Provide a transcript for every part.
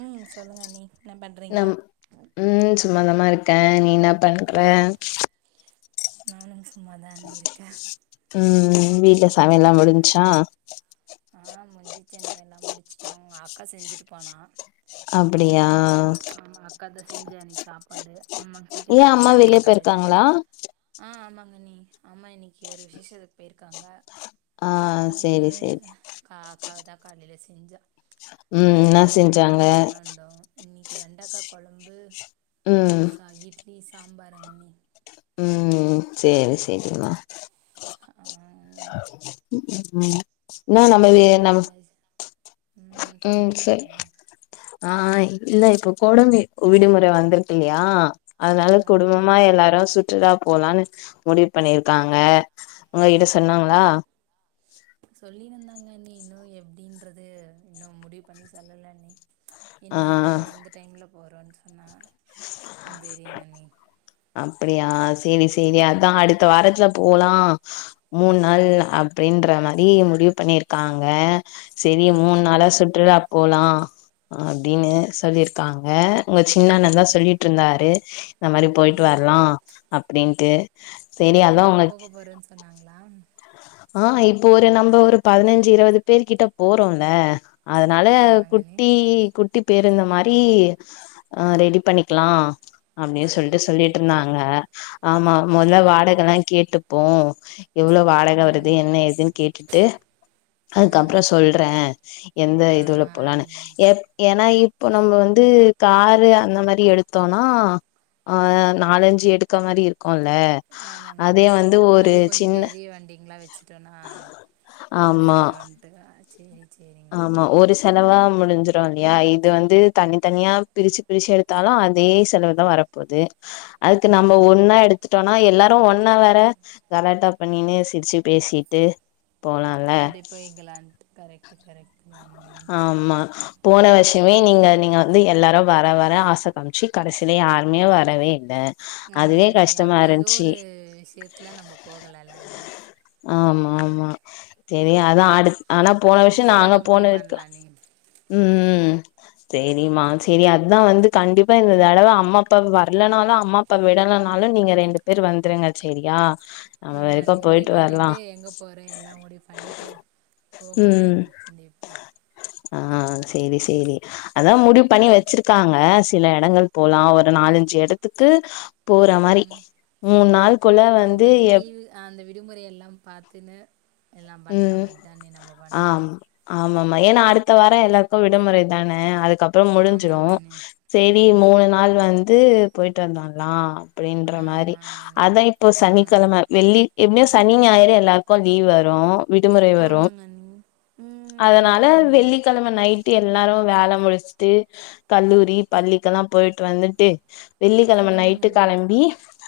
ம் சொல்லுங்க நீங்க என்ன பண்றீங்க க நீ இன்னாப் பண்ற நானும் ஸ் சும்மா தாண்டி இருக்க ம் ம் வீட்ல சு சமையல்லா முடிஞ்ச்சா ச்சன்னையெல்லா முடிச்சுட்டாங்க அக்கா செஞ்சுட்டு போனா அப்டியா கதா செஞ்சா இன்னைக்கு சாப்பாடு ஆமாங்க சீக்கிரொ ஏ அம்மா கெளம்பிட்டாங்க வெளிய காலைல போயிருக்காங்களா ஆ ஆமாங்க ன்னி அம்மா இன்னைக்கு ஒரு விசேஷத்துக்கு போயிருக்காங்க ஆ சேரி அதனால தா சேரி கா கா தா காலைல செஞ்சா ம் இன்னா செஞ்சாங்க இன்னக்கி வெண்டக்கா கொழம்பு ம் சா இட்லி சாம்பாருங்கன்னி ம் சேரி சேரிம்மா ஆ அண்ணி ம் நா நம்ம வே குடும்பத்தோட நம எங்கயாச்சு ம் சொல்லுங்க சொல்லுங்க சரி அண்ணி ஆ இ இல்ல இப்ப கோடமே விடுமுற வந்திருக்கில்லியா அத்னால ஆமாங்க அண்ணி குடும்பமா எல்லாரு சு ற்றுலா போலான்னு முடிவு பண்ணிருக்காங்க உங்க கிட்ட சொன்னாங்ளா? சொல்லிருந்தாங்க அண்ணி இன்னு எப்டின்றது இன்னும் முடிவு பண்ணி சொல்லல அண்ணி என்னக்கி ஆ போறோ எந்த டைம்ல போறோன் சொன்னா வந் தெரியுங்கண்ணி அப்புடியா சேரி சேரி அதா அடுத்த வாரத்ல போலா மூண் நாள் அப்டின்ற மாரி முடிவு பண்ணிருக்காங்க சேரி ஆங்க மூண் அண்ணி நாளா சுற்றுலா போலா அப்டின்னு சொல்லிருக்காங்க சின்னண்ணந்தா சொல்லிட்ருந்தாரு இந்த மாரி போயி ட்டு ம் வர்லா அப்டின்ட்டு செரி எந்த அதா வண்டில உங்க போக போறன் சொன்னாங்ளா ஆ இப்போ ஒரு நம்ப ஒரு பதுனஞ்சு இருவது பேர் கிட்ட போறோல்ல அதனால ஆமாங்க அண்ணி குட்டி குட் டி பேருந்து மாரி ஆ ரெடி பண்ணிக்லா அப்டி சொல்ட்டு அப்டின் சொல்லிட்ருந்தாங்க சொல்லிருக்காங்களா ஆமா மொத ஆங்க அண்ணி வாடகல்லா கேட்டு ப்போ வடக வருது ம் என்ன ஏதுன் கேட்டுட்டு ஆ அதுக்கப்ற சொல்றே அ எந்த ஆ இதுவ்ல போலானு அண்ணி எ ஏனா இ ப்போ நம்ப வந்து காரு அந்த மாரி எடுத்தோன்னா ஆ நாலஞ்சு எடுக்க மாரி இருக் குல்ல ஆமாங்க அதே வந்து ஒரு சின்ன ங்ளா வச்சுட்டோன்னா ஆமா முடுஞ்சுருன்ட்டு அ சேரி சே ஆமா ஒரு செலவா முடுஞ்சுருல்லயா இது வந்து தனி தனியா பிரிச்சு பிரிச்சு எடுத்தாலு அதே செலவுதா வரப்போது அதுக்கு நம்ப ஆமாங்க ஒன்னா அண்ணி எடுத்துட்டோன்னா எல்லா [unintelligible] ஒன்னவர கலாட்டா பண்ணினு சிரிச்சு பேசிட்டு போலால அப்டி போய்கலான்ட்டு கரெக்ட் டு கரெக்ட்டு தான் அண்ணி ஆமா போன வர்ஷமே நீங்க நீங்க வந்து எல்லாரு வர வர ஆச காமிச்சு கடசில யாருமே வரவே இல்ல அதுவே ஆமாங்கண்ணி கஷ்டமா அப்ப எதோ இருந்துச்சு ஒரு விஷ்யத்துல நம்ம போகலல அண்ணி ஆமா தெரியு அதா அடு ஆனா போன வருஷ இந்த நாங்க தடவ போன முடிவு பண்லா அண்ணி ம் சேரிம்மா சேரி அதுதா வந்து கண்டிப்பா இந்த தடவ அம்மாப்பா வர்லனாலு அம்மாப்பா விடலன்னாலு நீங்க ரெண்டு பேர் வந்துருங்க சேரியா நம்ம ம் வரைக்கு அண்ணி முடிவு போயிட்டு வரலா பண்ணிட்டு எங்க போற எல்லா முடிவு பண்ணிட்டு போகலா ம் அண்ணி கண்டிப்பா ஆ சேரி சேரி அதா முடிவ் பண்ணி வச்சிருக்காங்க சில எடங்கள் போலா ஒரு நாலஞ்சு எடத்துக்கு போற மாரி ம் மூண் நாள்குள்ள வந்து நம்பள்க்கு எப் லீவு அ அந்த விடுமுறயெல்லாம் பாத்துன்னு எல்லாம் பண்ற ம் மார்தாண்ணி நம்ப பண்ணணு ஆம் ஆமாமா ஏன்னா அடுத்த வார எல்லாருக்கு விடுமுறை தான அதுக் கப்றம் முடுஞ்சுரு ஆமாங்க அண்ணி சேரி ம் மூணு நாள் வந் து போயிட்டு வந்தால்லா அப்டின்ற மாரி ஆமாங்க அண்ணி அதா இப்பொ ஆமாங்க சனிக்கெழம அண்ணி வெள்ளி எப்டியு சனிஞாயிறு எல்லாருக்கு லீவ் வ ரூ விடுமுறை வரு ஆமாங்க அண்ணி ம் அதனால ஆமாங்க அண்ணி வெள்ளிக்கெழம நைட் டு எல்லாரு வேல முடுச்ட்டு கல்லூரி பள்ளிக்கெல்லா போயிட்டு வந்துட்டு வெள்ளிக்கெழம ம் நைட்டு அண்ணி கெளம்பி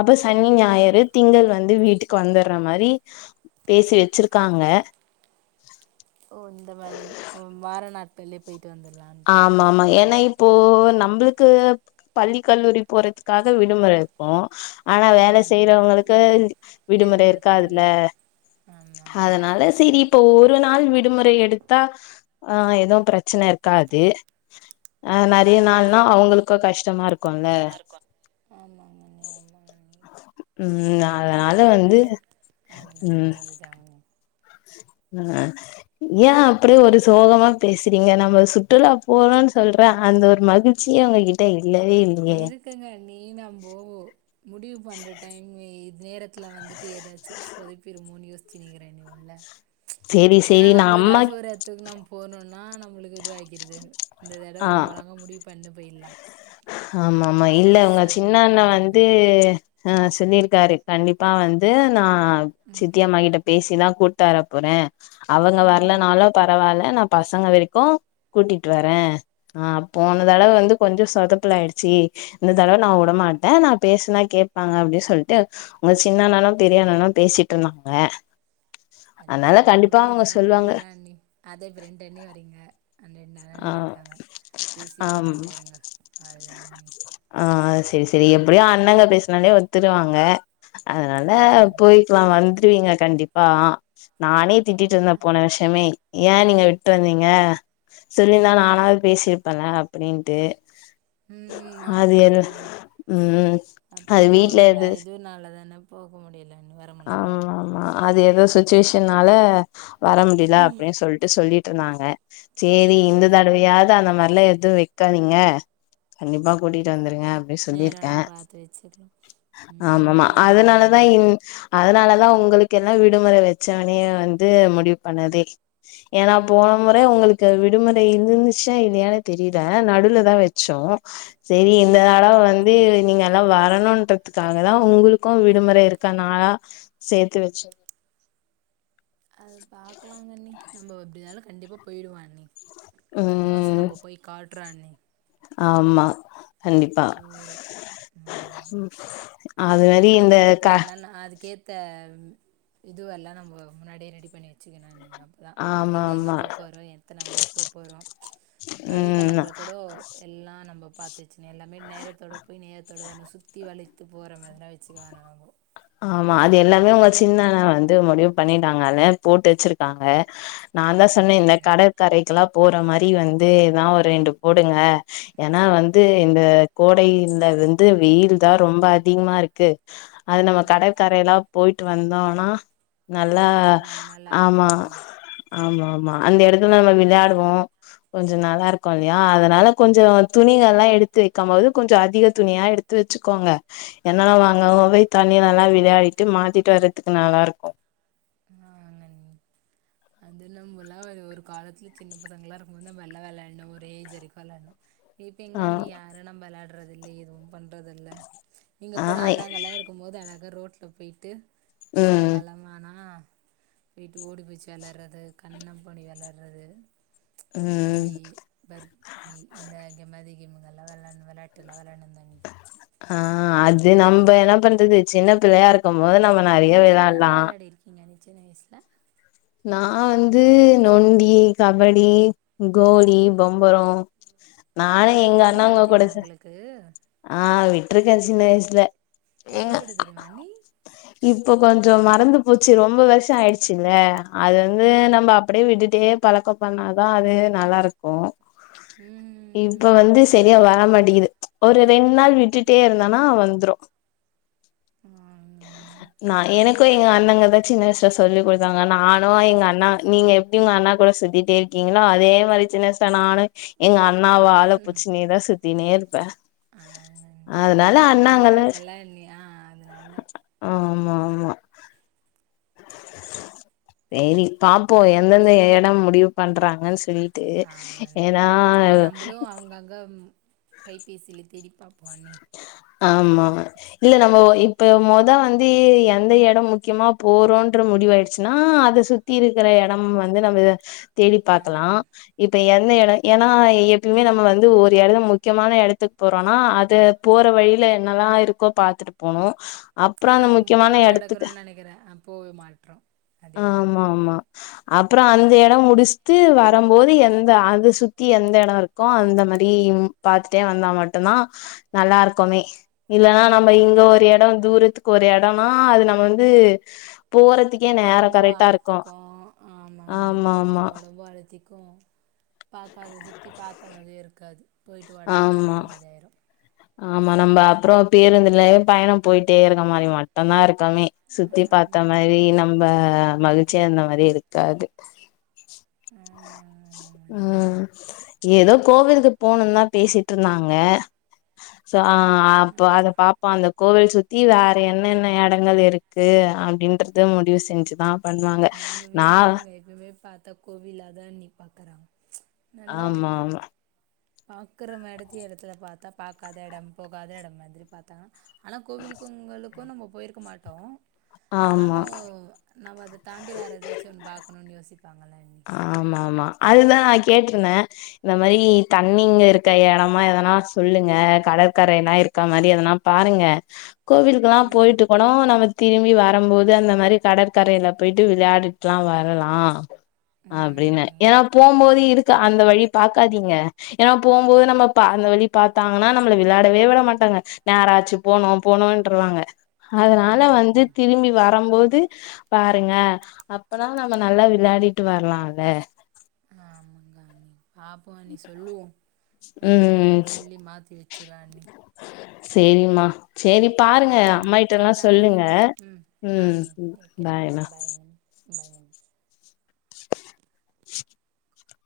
அப்ப சனி ஆ ஞாயிறு திங்கள் வந்து வீட் டுக்கு வந்தர்ற மாரி பேசி வ ச்சிருக்காங்க ஓ இந்த மார் வாரநாட் கள்ளே பொயி ஆமா ஆமா ஏன்னா இப்போ நம்ளுக்கு பள்ளி கல்லூரி போறதுக்காக விடுமுற இருக்கு ஆனா வேல ஆமாங்க அண்ணி செய்றவுங்களுக்கு வே விடுமுற எதுவுமே இருக்காது இருக்காதுல்ல ஆமா ஆமா அதனால சேரி இ ப்போ ஒரு நாள் விடுமுறை எடுத்தா ஆ எதுவும் பிரச்சன இருக் காது அ நெறைய நாள்னா அவுங்களுக் கு கஷ்டமாருக் குல்ல ஆமாங்க அண்ணி ஆமாங்க அண்ணி ம் அதனால பாப்போங்க வந்து அண்ணி அதுனா ம் அதுதாங்க அண்ணி ஆ ஏன் அப்டியே ஒரு சோகமா பேசுறீங்க நம்ம சுற்றுலா போறோம்ன்னு சொல்றேன் அந்த ஒரு மகிழ்ச்சியே உங்ககிட்ட இல் இருக்குங்க நீ நம் போ முடிவு பண்ணுற டைமு இ நேரத்துல வந்து ட்டு ஏதாச்சி சொதப்பீரு மோனு யோ சினிரெனி உள்ள சேரி ஏன்னா சேரி நா நம் ஒரு அம்மா அசுரத்து நம் போணுன் ஆ நம்முளுக்கிது ஆக்கிருது இந்த தடவ ஆ நம் வழங்க முடிவு பண்ணு பேய்ல்லா ஆமாம்மா இல்ல உங்க சின்ன அண்ண பிளான்ங்க வந்து தான ஆ சுனீல்காரு கண்டிப்பா வந்து நா சித்தியம்மாகிட்ட பேசிதா கூட்டர போறே அவங்க ம் வரலனாலு பரவால்ல நா பசங் வரைக்கு கூட்டிட்டு வரே அ போன தடவ வந்து கொஞ்ச சொத ப்லாயிடுச்சு இந்த தடவ நா உடமாட்டே நா பேசனா கேட்பாங்க அப்டி சொல்ட்டு உ சின்ன அண்ணனு பெரிய அண்ணனு பேசிட்டுருந்தாங்க ரெண்டு அண்ணங்களு பேஸ்னா போய்லா அண்ணி அதா இப்ப ரெண்டுண்ணி வரீங்க அந்த ரெண்டு ஆ அண்ணனுங்க இருக்காங்க பேசி ஆம் கூட்டுனு போயிருங்க அவ்ளோதாங்க அண்ணி ஆ அ சரி சரி எப்டியு அண்ணங்க பேச் மெல்லே ஒத்துருவாங்க அதனால ஆமாங்க அண்ணி போய்க்லா வந்து ட்டுவிங்க கண்டிப்பா நானே திட்டிட்டு இருந்தே போகலா போன வர்ஷமே ஏ நீங்க விட்டு வந்தீங்க சொல்லிந்தா நானாவது பேசியிருப்பல அப்டின்ட்டு ம் அது ஆமாங்க எந் அண்ணி ம் அப்போ அது ஏதோ ஒரு வீட்லந்து இதுனால தான போக முடியல அண்ணி வர முடில ஆம்மாம்மா அது ஏதோ சுச்சுவேஷன்னால வர முடியல அப்டின் சொல்டு சொல்லிட்ருந்தாங்க சேரி ஆமாங்க இந்ததடவையாது அந்த மாரில எ து வைக்காதீங்க கண்டிப்பா கூட்டிட்டு வந்து ங்க அப்டி சொல்லிருக்கே நேரல்லா பாத்து வச்சுக்கலா ம் ஆமமா போலாங்க அதனாலதா அண்ணி இன் அதனாலதான் உங்களுக்கு எல்லாம் விடுமுறை வச்சவனே வந்து முடிவு பண்ணதே ஏன்னா போன முறை உங்களுக்கு விடுமுறை இருந்துச்சா இல்லையானனு தெரியல நடுவுல தான் வச்சோம் செரி இந்த ஆமாங்க தடவை அண்ணி வந்து நீங்க எல்லாம் வ வரணுன்றதுக்காக தான் உங்களுக்கும் விடுமுறை இருக்கநாளா சேத் வெ அது பாக்கலாங்கண்ணி நம்ம எப்படினாலும் கண்டிப்பா போயிடுவோம் அண்ணி இந்த வருசம் ம் நம்ம போய் காட்டு அண்ணி ஆமா கண்டிப்பா போகிறோம் ம் உம் அது மாதிரி இந்த அதுக்கேற்ற கா பிளான்லாம் நான் அதுக்கேற்ற இதுவெல்லாம் நம்ம முன்னாடியே ரெடி பண்ணி வெச்சிக்கினாங்க அப்பதான் ஆமா எங்க எங்க ஆமா போ போகறோம் எத்தனை மணிக்கு போக போகறோம் ம் வழிதலங்கள் கூட எல்லாம் நம்ம பார்த்து பிரச்ச எல்லாமே நேரத்தோட போய் நேரத்தோட வரணும் சுத்தி வி போற மாதிரி வச்சு பஸ்சுக்கு வான போ ஆமா அது எல்லாமே உங்க சின்ன அண்ணன் வந்து முடிவு பண்ணிட்டாங்கல்ல போட்டு வச்சிருக்காங்க நான் தான் சொன்னேன் இந்த கடற்கரைக்கெல்லாம் போற மாதிரி வந்துதான் ஒரு ரெண்டு போடுங்க ஏன்னா வந்து இந்த கோடைல வந்து வெயில் தான் ரொம்ப அதிகமா இருக்கு அது நம்ம கடற்கரைய எல்லாம் போயிட்டு வந்தோம் ஆனா நல்லா கொஞ்சம் ஆமா நல்லாயிருக்கும் ஆமா ஆமா அந்த இடத்துல நம்ம விளையாடுவோம் கொஞ்சம் நல்லா இருக்கும்லையா அதனால கொஞ்சம் துணிகள் எல்லாம் எடுத்து வைக்கும் போது கொஞ்சம் அதிக துணியா எடுத்து வச்சுக்கோங்க என்னெல்லாம் வாங்க பண்ணி நல்லா விளையாடிட்டு மாத்திட்டு வர்றதுக்கு நல்லா இருக்கும் ஆஹங்க அது நம்மல்லாம் ஒரு காலத்துல சின்ன பசங்களல்லாம் இருக்கும் போது நம்மளல்லாம் விளையாடணும் ஒரு ஏஜ் வரைக்கும் விளையாண்டோம் எல்லாரும் இப்ப ஆ எங்க அண்ணி யாரு நம்மலாட பண்றது இல்ல எதுவும் பண்றதுல்ல நீங்க ஆ கூட அண்ணாங்கல்லாம் இருக்கும் போது எனக்கு ஒரு ரோட்ல போயிட்டு ம் சாயங்காலம் ஆனா வீட்டு ஓடி புடுச்சு விளையாடுறது கண்ண பண்ணி விளாடுறது ம் நொண்டி பர்க்கி இந்தந்த மாதிரி ல்லாம் விளா விளையாட்டுலாம் விளா ஆஹ் அது நம்ம என்ன பண்றது சின்ன பிள்ளையா இருக்க மோது நம்ம நெறைய நீங்க வெளையாட்லா என்னெல்லாம் விளையாடி இருக்கீங்க நீ சின்ன வயஸ்ல நா வந்து நொண்டி கபடி கோலி பம்பரொ நானே எங்க பம்பரம் ஆட அண்ணாங்க கூட தெரியுமா ச உங்களுக்கு ஆ விட்ருக்கே சின்ன வயசுல இப்ப விட தெரியுமா அண்ணி இப்போ கொஞ்சொ மறந்து போச்சு ரொம்ப வருஷோ ஆயிடுச்சுல்ல அது வந்து நம்ப அப்டே விட்டுட்டே பழக்கொ பண்ணாதா அது நல்லாருக்கும் இப்ப ம் வந்து சரியா வர ர மாட்டீங்குது ஒரு ரெண்டு நாள் விட்டுட்டே இருந்தோனா வந்துரும் ஆங்கண்ணி நா எனக் க்கு எங்க அண்ணங்கதா சின்ன வயசுல சொல்லி் குடுத்தாங்க நானு எங்க அண்ணா நீங்க எப்டி உங்க அண்ணா கூட சுத்திட்டே இருக்கீங்களோ அதே மாரி சின்ன வயசுல நானு எங்க அண்ணாவ வால புச்சின்னேதா சுத் த்தினே இருப்பே ஆங்கண்ணி அதனால அல்லோ நல்லா அண்ணாங்கள இருக்குல்ல அண்ணி ஆ அதனால ஆ ஆமா ஆமா சேரி பாப்போ எந்தெந்த எடொ முடிவு பண்றாங்கன்னு சொல்லி த்து ஆங்கண்ணி ஏன்னா கைபேசில தேடி பாப்போ அண் ஆமா இல்ல நம்ப வந் இப்போ மொத வந் ந்து எந்த எடோ முக்கியமா போறோன்ற முடிவாயிடுச்சுன்னா அத சுத்தி இருக்குற எடமு வந்து நம்ப தேடி ஆ பாக்கலா இப்ப எந் ந்த எடோ ஏன்னா எப்பயுமே நம்ம வந்து ஒரு எடோ முக்யமான எடத்துக்கு போறோன்னா அது போற வழில என்னல்லா இருக்கோ பாத்துட்டு போனு அப்றோ ஆனா அந்த நம்ம முக்கியமான போற எடத்துக்கு எடக்கறோன்னு நெனைக்கிறே ஆனா போவே மாட்றோ அதேதா அண்ணி அப்றொ அந்த எடோ முடிஷ்ட்டு வரும்போது எந்த அது சுத்தி எந்த எடோ இருக்கோ அந்த மாரி பாத்துட்டே வந்தா மட்டுந்தா நல்லா இருக்குமே இல்லன்னா நம்ப ஆ இங்க ஒரு எடோ தூரத்து ஒரு எடோன்னா அது நம்ம வந்து போறதுக்கே நேரோ ஒடம்பும் கரெக்டா இருக்கு அலத்திக்கு ஆமாங்க அண்ணி ஆமா இப்ப ஆமா ஒடம்பும் அலத்திக் கு பாக்காத சுத்தி பாத்த மாரியு இருக்கும் க்காது போயிட்டு ஒடனே ஆமா கெளம்பன மாரி ஆயிரும் ஆமா நம்ப அப்றொ பேருந்துலயே பயணோ போயிட்டே இருக்க மாரி மட்டுந்தா இருக்குமே சுத்தி பாத்த ஆமாங்க மாரி அண்ணி நம்ப மகிழ்ச்சியா இருந்த மாரி இருக்காது ஆமாங்க ம் ஆமாங்க ஏதோ கோவில்கு போணுன்தா பேசிட்ருந்தாங்க ச ஆ அப்ப அத பாப்பொ அந்த கோவில் சுத்தி வேற என்னென்ன எடங்கள் இருக்கு அப்டின்றது முடிவு செஞ்சுதா பண்ணுவாங்க நம்ப நா வீட்டாளுங்க எப்பய்மே பாத்தா கோவிலாதா அண்ணி பாக்குறாங்க ஆமா ஆமா பாக்குறமேடத்தயே எடத்துல பாத்தா பாக்காத எடம் போகாத எடம் மாதிரி பாத்தாங்கனா ஆனா கோவில்க்கு உங்களுக் கு நம்ப போயிருக்க மாட்டோ ஆமா ஆனாலு நவ்வாது தாண்டி வேறதாச்சு ஒன்னு பாக்கணுன் யோசிப்பாங்கல ஆமா ஆமா அதுதா நா கேட்ருந்தே இந்த மாரி தண்ணிங்க இருக்க எடமா எதனா சொல்லுங்க கடற்கரைலா இருக்க மாரி எதனா பாருங்க கோவிலுக்கலா ம் போயிட்டு கூட நம்ம திரும்பி வரம்போது அந்த மாரி கடற்கரைல போயிட்டு விளையாடிட்லா வரலா ம் அப்டின்னு அண்ணி எனா போம்போது இருக் க அந்த வழி பாக்காதீங்க எனா போம்போது நம்ம ப அந்த வழி பாத்தாங்கனா நம்மள விளாடவே விட மாட்டாங்க நேராச்சு போனு போனுன்ருவாங்க அதனால ஆமாங்க வந்து அண்ணி திரும்பி வரம்போ து பாருங்க அப்பதா நம்ம நல்லா விளாடி ட்டு வர்லா அத ஆமாங்க அண்ணி பாப்போ அண்ணி சொல்லுவோ நம்ப ம் எப்டினாலு சொல்லி மாத்தி வச்சிற அண்ணி சேரிம்மா சேரி பாருங்க சேரிங்க அண்ணி சேரி அம்மாகிட்டலா பாருங்க சொல்லுங்க அண்ணி ம் ஆ ம் அண்ணி வைக்கிறேங்க அண்ணி பாய்மா பாய்ங்க அண்ணி பாய்ங்க அண்ணி